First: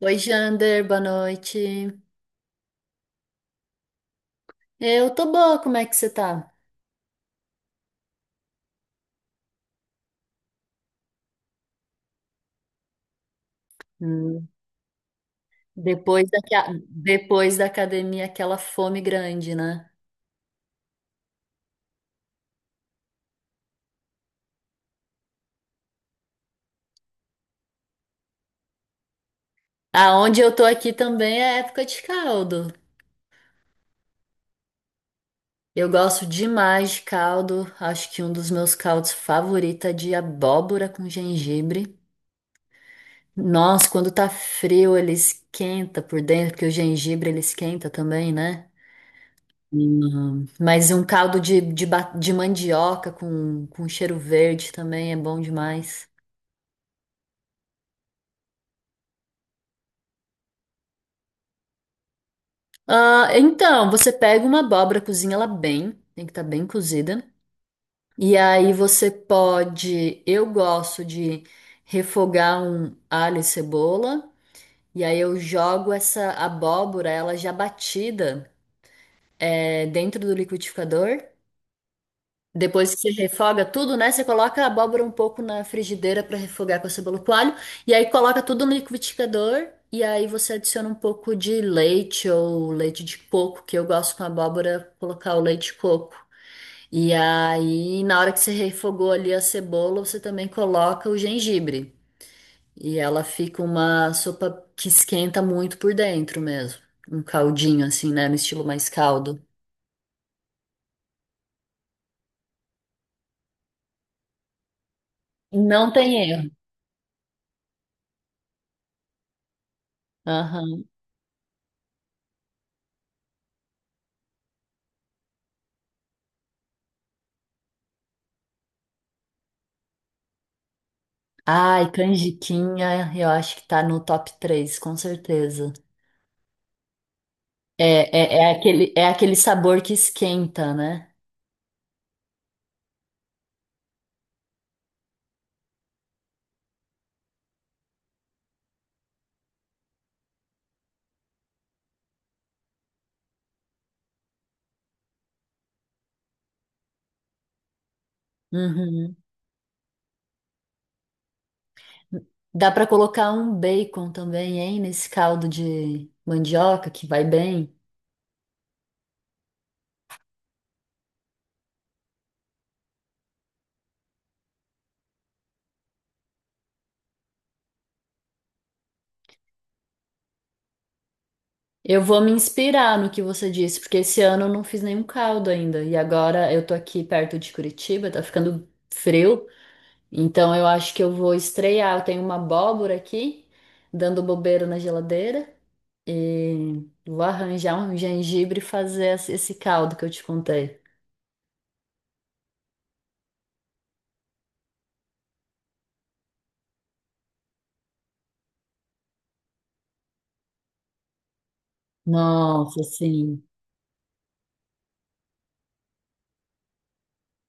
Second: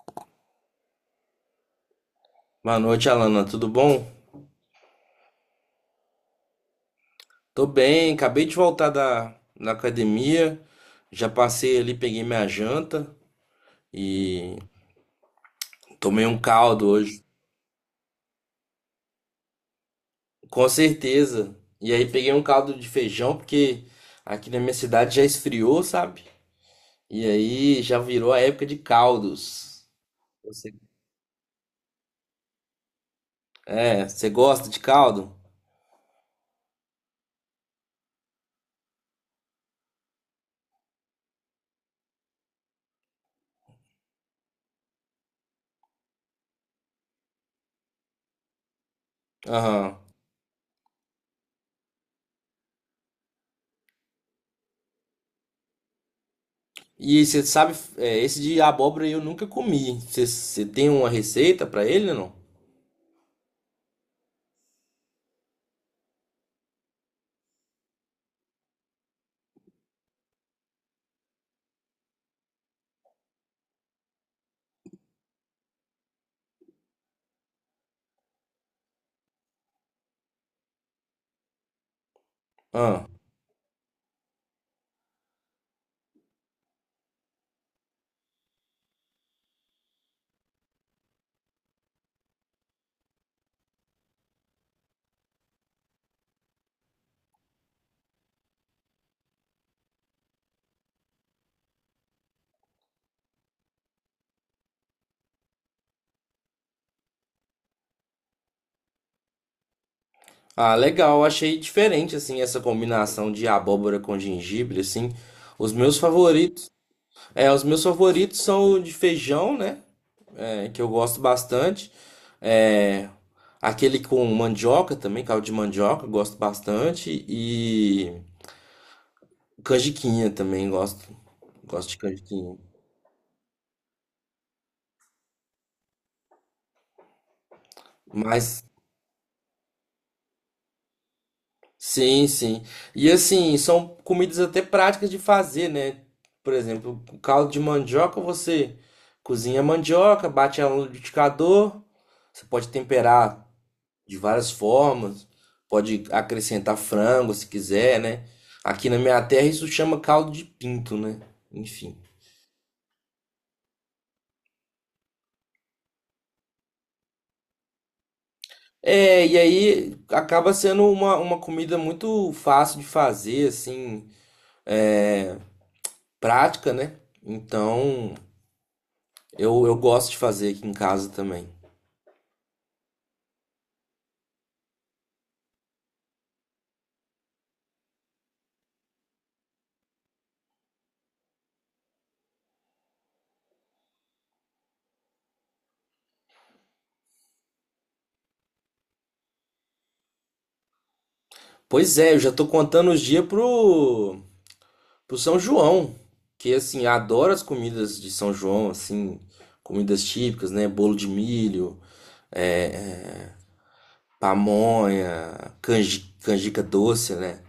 Oi, Jander, boa noite. Boa noite, Alana. Tudo bom? Eu tô boa, como é que você tá? Tô bem, acabei de voltar da academia. Já passei ali, peguei minha janta Hum, e tomei depois da, um caldo hoje, depois da academia, aquela fome grande, né? com certeza. E aí peguei um caldo de feijão, porque aqui na minha cidade já esfriou, sabe? E aí já virou a época de caldos. Aonde eu tô Você- aqui também é época de caldo. É, você gosta de caldo? Eu gosto demais de caldo. Acho que um dos meus caldos favoritos é de abóbora com gengibre. Nossa, quando tá frio, ele esquenta por dentro, porque o gengibre ele esquenta também, né? Aham. Mas um caldo de mandioca com cheiro verde também é bom demais. E você sabe, esse de abóbora eu nunca comi. Você tem uma receita pra ele, não? Ah, então, você pega uma abóbora, cozinha ela bem, tem que estar bem cozida. E aí você pode, eu gosto de refogar um alho e cebola. E aí eu jogo essa abóbora, ela já batida, dentro do liquidificador. Depois que você refoga tudo, né? Você coloca a abóbora um pouco na frigideira para refogar com a cebola e coalho. E aí coloca tudo no liquidificador. E aí você adiciona um pouco de leite ou leite de coco, que eu gosto com abóbora colocar o leite de coco. E aí, na hora que você refogou ali a cebola, você também coloca o gengibre. E ela fica uma sopa que esquenta muito por dentro mesmo. Um caldinho assim, né? No estilo mais caldo. Ah, legal, achei diferente assim essa combinação de abóbora com gengibre assim. Os Não meus tem erro. favoritos, os meus favoritos são o de feijão, né? É, que Aham. eu gosto bastante. É, aquele com mandioca também, caldo de mandioca, eu gosto bastante e canjiquinha também gosto, gosto Ai, de canjiquinha. canjiquinha, eu acho que tá no top 3, com certeza. É, é, é Mas aquele, é aquele sabor que esquenta, né? Sim, sim. E assim, são comidas até práticas de fazer, né? Por exemplo, o caldo de mandioca, você cozinha a mandioca, bate ela no liquidificador, você pode temperar de várias formas, pode acrescentar frango se quiser, né? Aqui na Uhum. minha terra isso chama caldo de pinto, né? Enfim. Dá pra colocar um bacon também, hein, nesse caldo de mandioca que vai bem. É, e aí acaba sendo uma comida muito fácil de fazer, assim, prática, né? Então. Eu gosto de fazer aqui em casa também. Eu vou me inspirar no que você disse, porque esse ano eu não fiz nenhum caldo ainda. E agora eu tô aqui perto de Curitiba, tá ficando frio, então eu acho que eu vou estrear. Eu tenho uma abóbora aqui, dando bobeira na geladeira. E vou arranjar um gengibre e fazer esse caldo que eu te contei. Pois é, eu já tô contando os dias pro São João. Que assim, eu adoro as comidas de São João, assim, comidas típicas, né? Bolo de milho, Nossa, assim, pamonha, canji, canjica doce, né?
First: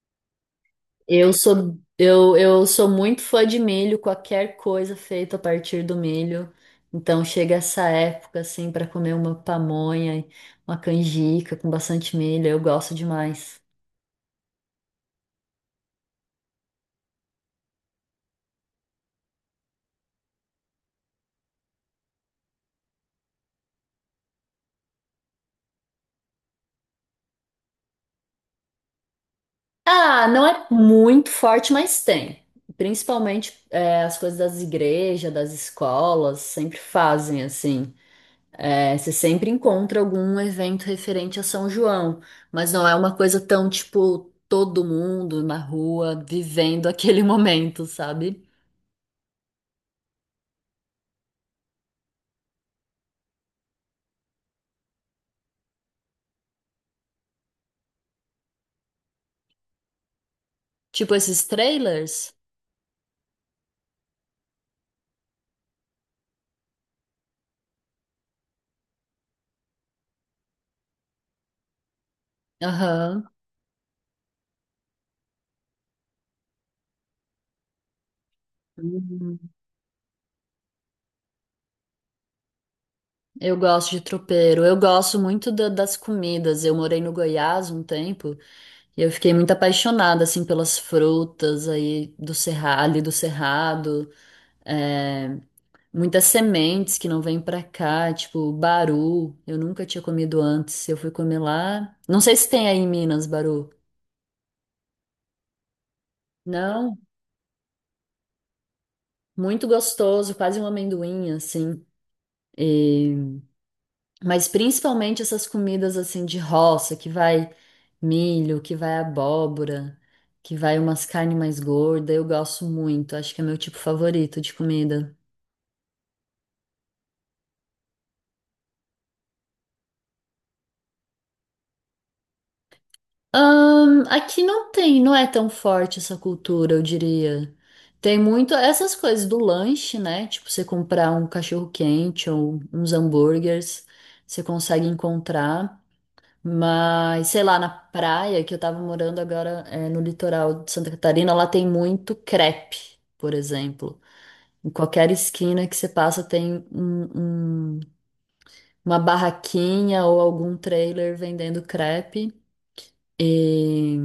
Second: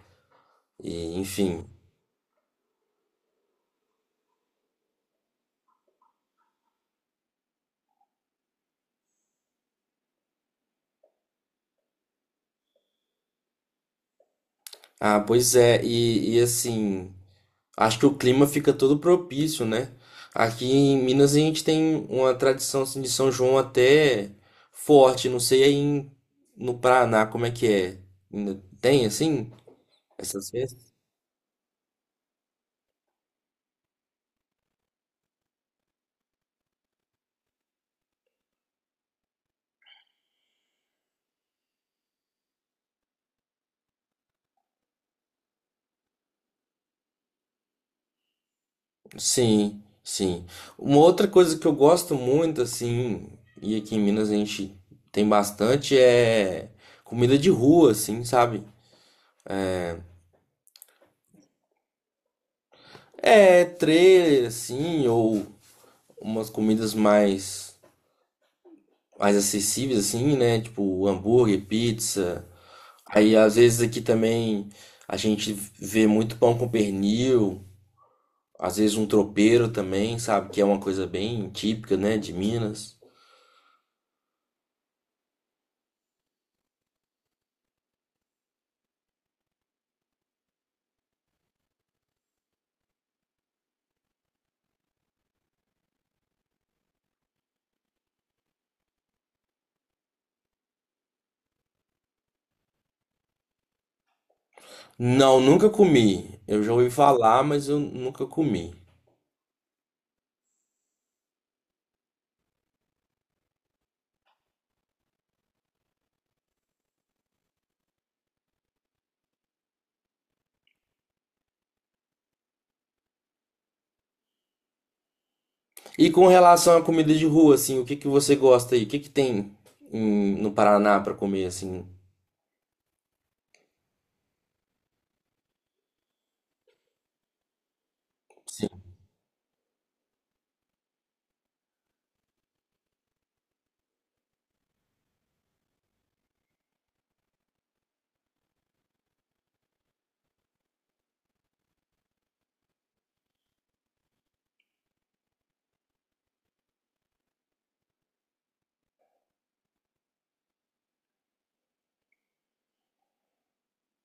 E, eu enfim. sou eu, eu sou muito fã de milho, qualquer coisa feita a partir do milho. Então chega essa época assim para comer uma pamonha, uma canjica com bastante milho, eu gosto demais. Ah, pois é, e assim, acho que o clima fica todo propício, né? Aqui em Minas a gente tem uma tradição assim, de São João até forte. Não sei no Paraná como é que é. Ainda tem assim Ah, não essas é festas? muito forte, mas tem. Principalmente as coisas das igrejas, das escolas, sempre fazem assim. É, você sempre encontra algum evento referente a São João, mas não é uma coisa tão tipo todo mundo na rua vivendo aquele momento, sabe? Sim, sim. Uma outra coisa que eu gosto muito assim, e aqui em Minas a gente tem bastante comida de rua, assim, sabe? Tipo esses trailers. É trailer assim ou umas comidas mais acessíveis, assim, né? Tipo, hambúrguer, pizza. Aham. Aí, às vezes, aqui também a gente vê muito pão com pernil. Às vezes, um Uhum. tropeiro também, sabe? Que é uma coisa bem típica, né? De Minas. Eu gosto de tropeiro. Eu gosto muito das comidas. Eu morei no Goiás um tempo e eu fiquei muito apaixonada assim pelas frutas aí do Cerrado, ali do Cerrado. É, Muitas sementes que não vêm pra cá, tipo baru. Eu nunca tinha comido antes. Eu fui comer lá. Não sei se tem aí em Minas, baru. Não, nunca comi. Eu já ouvi Não, falar, mas eu nunca comi. muito gostoso, quase um amendoim, assim. E- Mas principalmente essas comidas assim de roça, que vai milho, que vai abóbora, que vai umas carnes mais gordas. Eu gosto muito. Acho que é meu tipo favorito de comida. E com relação à comida de rua, assim, o que que você gosta aí? O que que tem no Paraná pra comer, assim? Aqui não tem, não é tão forte essa cultura, eu diria. Tem muito essas coisas do lanche, né? Tipo, você comprar um cachorro-quente ou uns hambúrgueres, você consegue encontrar. Mas, sei lá, na praia, que eu tava morando agora, no litoral de Santa Catarina, lá tem muito crepe, por exemplo. Em qualquer esquina que você passa tem uma barraquinha ou algum trailer vendendo crepe. E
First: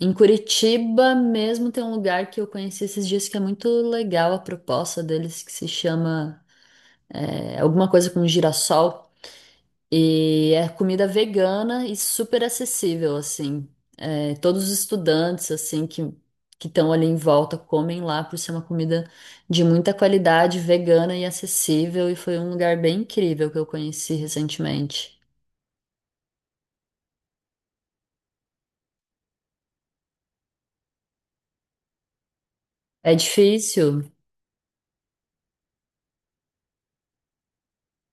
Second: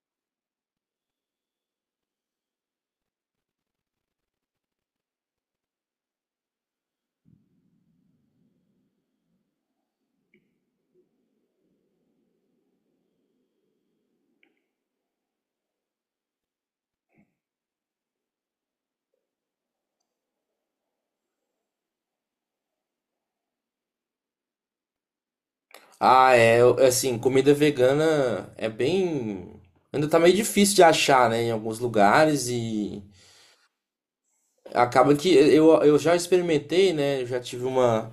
Em Curitiba mesmo tem um lugar que eu conheci esses dias que é muito legal a proposta deles, que se chama alguma coisa com girassol. E é comida vegana e super acessível, assim. É, todos os estudantes, assim, que estão ali em volta comem lá por ser uma comida de muita qualidade, vegana e acessível. E foi um lugar bem incrível que eu conheci recentemente. Ah, é, assim, comida vegana é bem. Ainda tá meio difícil de achar, né, em alguns lugares e É difícil. acaba que eu já experimentei, né, eu já tive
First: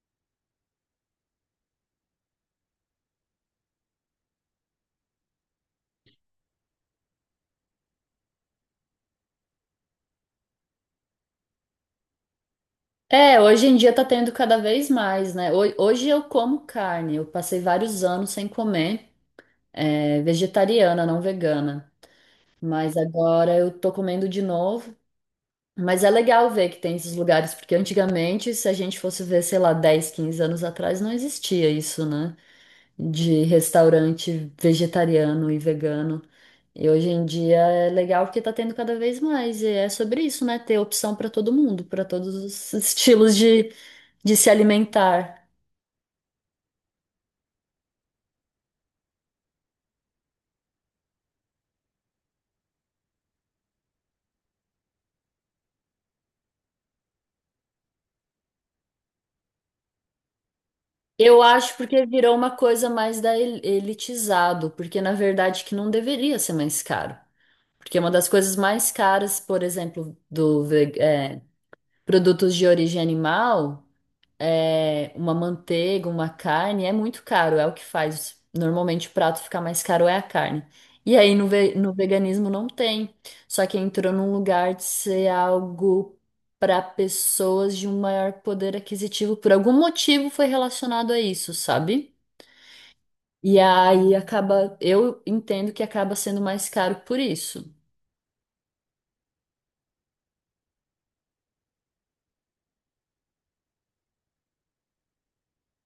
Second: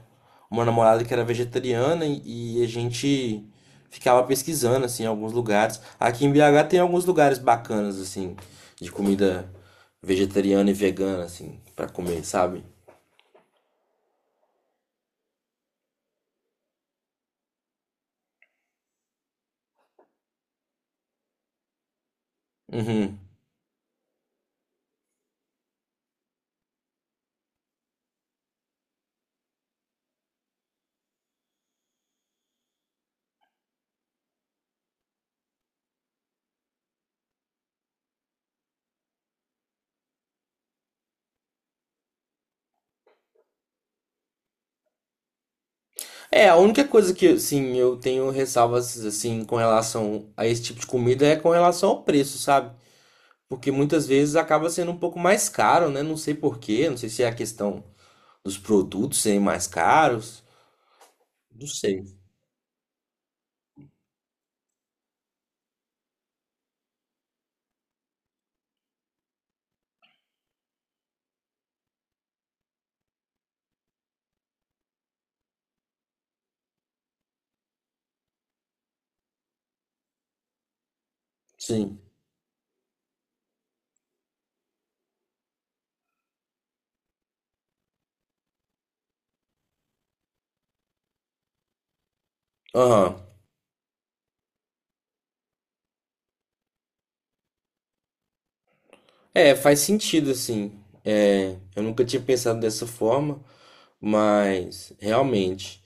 uma namorada que era vegetariana e a gente ficava pesquisando, assim, em alguns lugares. Aqui em BH tem alguns lugares bacanas, assim, de comida vegetariana e vegana, assim, pra comer, sabe? É, hoje em dia tá tendo cada vez mais, né? Hoje eu como carne, eu passei vários anos sem comer, vegetariana, não vegana, mas Uhum. agora eu tô comendo de novo. Mas é legal ver que tem esses lugares, porque antigamente, se a gente fosse ver, sei lá, 10, 15 anos atrás, não existia isso, né? De restaurante vegetariano e vegano. E hoje em dia é legal porque tá tendo cada vez mais, e é sobre isso, né? Ter opção para todo mundo, para todos os estilos de se alimentar. É, a única coisa que, assim, eu tenho ressalvas, assim, com relação a esse tipo de comida é com relação ao preço, sabe? Porque muitas vezes acaba sendo um pouco mais caro, né? Não sei por quê, não sei se é a questão dos produtos serem mais caros, Eu não acho sei. porque virou uma coisa mais elitizado, porque na verdade que não deveria ser mais caro. Porque uma das coisas mais caras, por exemplo, produtos de origem animal. Uma manteiga, uma carne, é muito caro, é o que faz. Normalmente o prato ficar mais caro é a carne. E aí no Sim. veganismo não tem. Só que entrou num lugar de ser algo para pessoas de um maior poder aquisitivo. Por algum motivo foi relacionado a isso, sabe? Aham. E aí acaba, eu entendo que acaba sendo mais caro por isso. É, faz sentido, assim. É, eu nunca tinha pensado dessa forma, mas realmente.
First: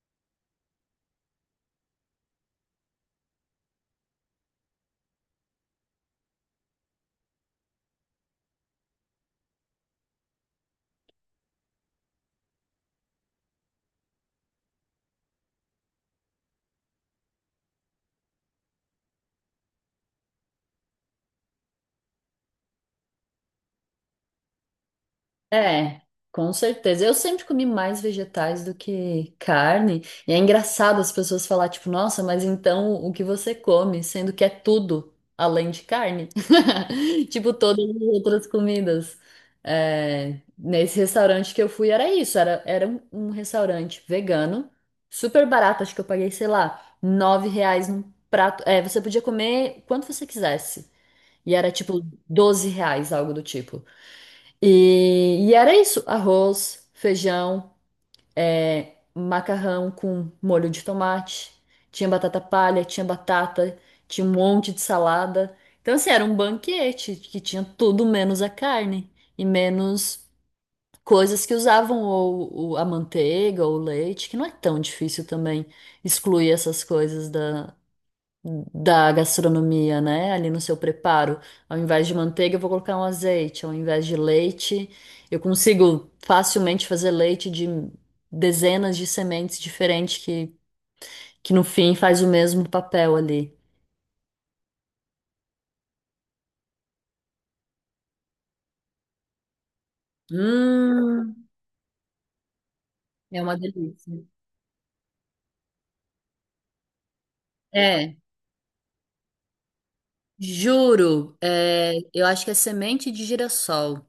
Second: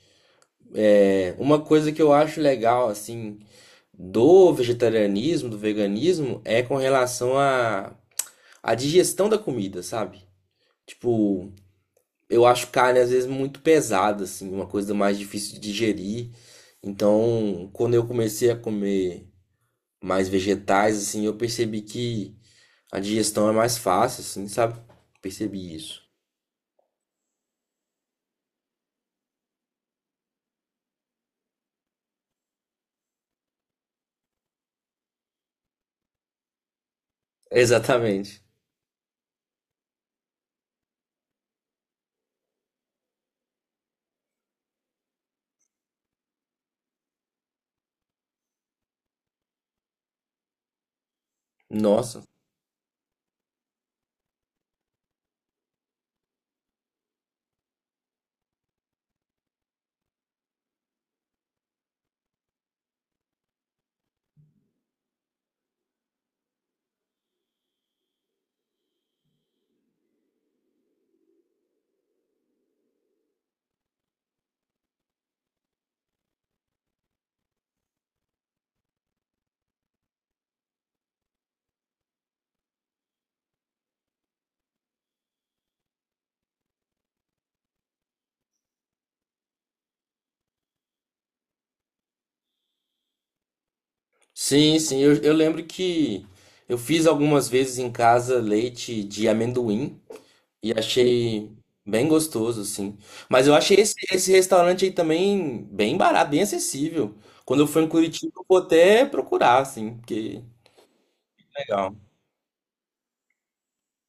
É, uma coisa que eu acho legal, assim, do vegetarianismo, do veganismo, é com relação a digestão da comida, sabe? Tipo, eu acho carne às vezes muito pesada, assim, uma coisa mais difícil de digerir. Então, quando eu comecei a comer mais vegetais, assim, eu percebi que a digestão é mais fácil, assim, sabe? Percebi É, isso. com certeza. Eu sempre comi mais vegetais do que carne. E é engraçado as pessoas falar, tipo, nossa, mas então o que você come, sendo que é tudo além de carne? Tipo, todas as Exatamente. outras comidas. É, nesse restaurante que eu fui era isso, era um restaurante vegano, super barato, acho que eu paguei, sei lá, R$ 9 num prato. É, você podia comer quanto você quisesse. E era tipo Nossa. R$ 12, algo do tipo. E era isso: arroz, feijão, macarrão com molho de tomate, tinha batata palha, tinha batata, tinha um monte de salada. Então, assim, era um banquete que tinha tudo menos a carne e menos coisas que usavam ou a manteiga ou o leite, que não é tão difícil também excluir essas coisas da gastronomia, né? Ali no seu preparo. Ao invés de manteiga, eu vou colocar um azeite. Ao invés de leite, eu consigo facilmente fazer leite de dezenas de sementes diferentes que no fim faz o mesmo papel ali. Sim, sim, eu lembro que eu fiz algumas vezes em casa leite de amendoim. E Hum, achei bem gostoso, assim. é Mas eu uma achei delícia. esse restaurante aí também bem barato, bem acessível. Quando eu for em É, Curitiba, eu vou até procurar, assim, porque juro, legal. eu acho que é semente de girassol.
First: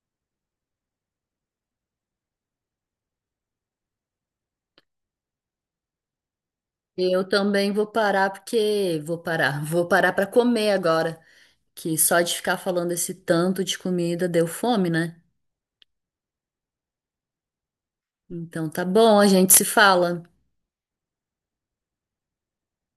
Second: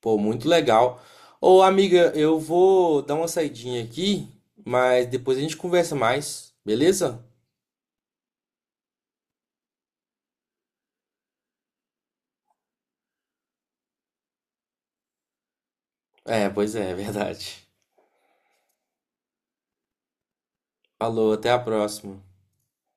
Pô, muito legal. Ô, amiga, eu vou dar uma saidinha aqui, mas depois a gente conversa mais, beleza? Eu também vou parar porque vou parar, vou parar para comer agora, que só de ficar falando esse tanto de comida deu fome, né? É, pois é, é verdade. Então tá bom, a gente se fala. Falou, até a próxima.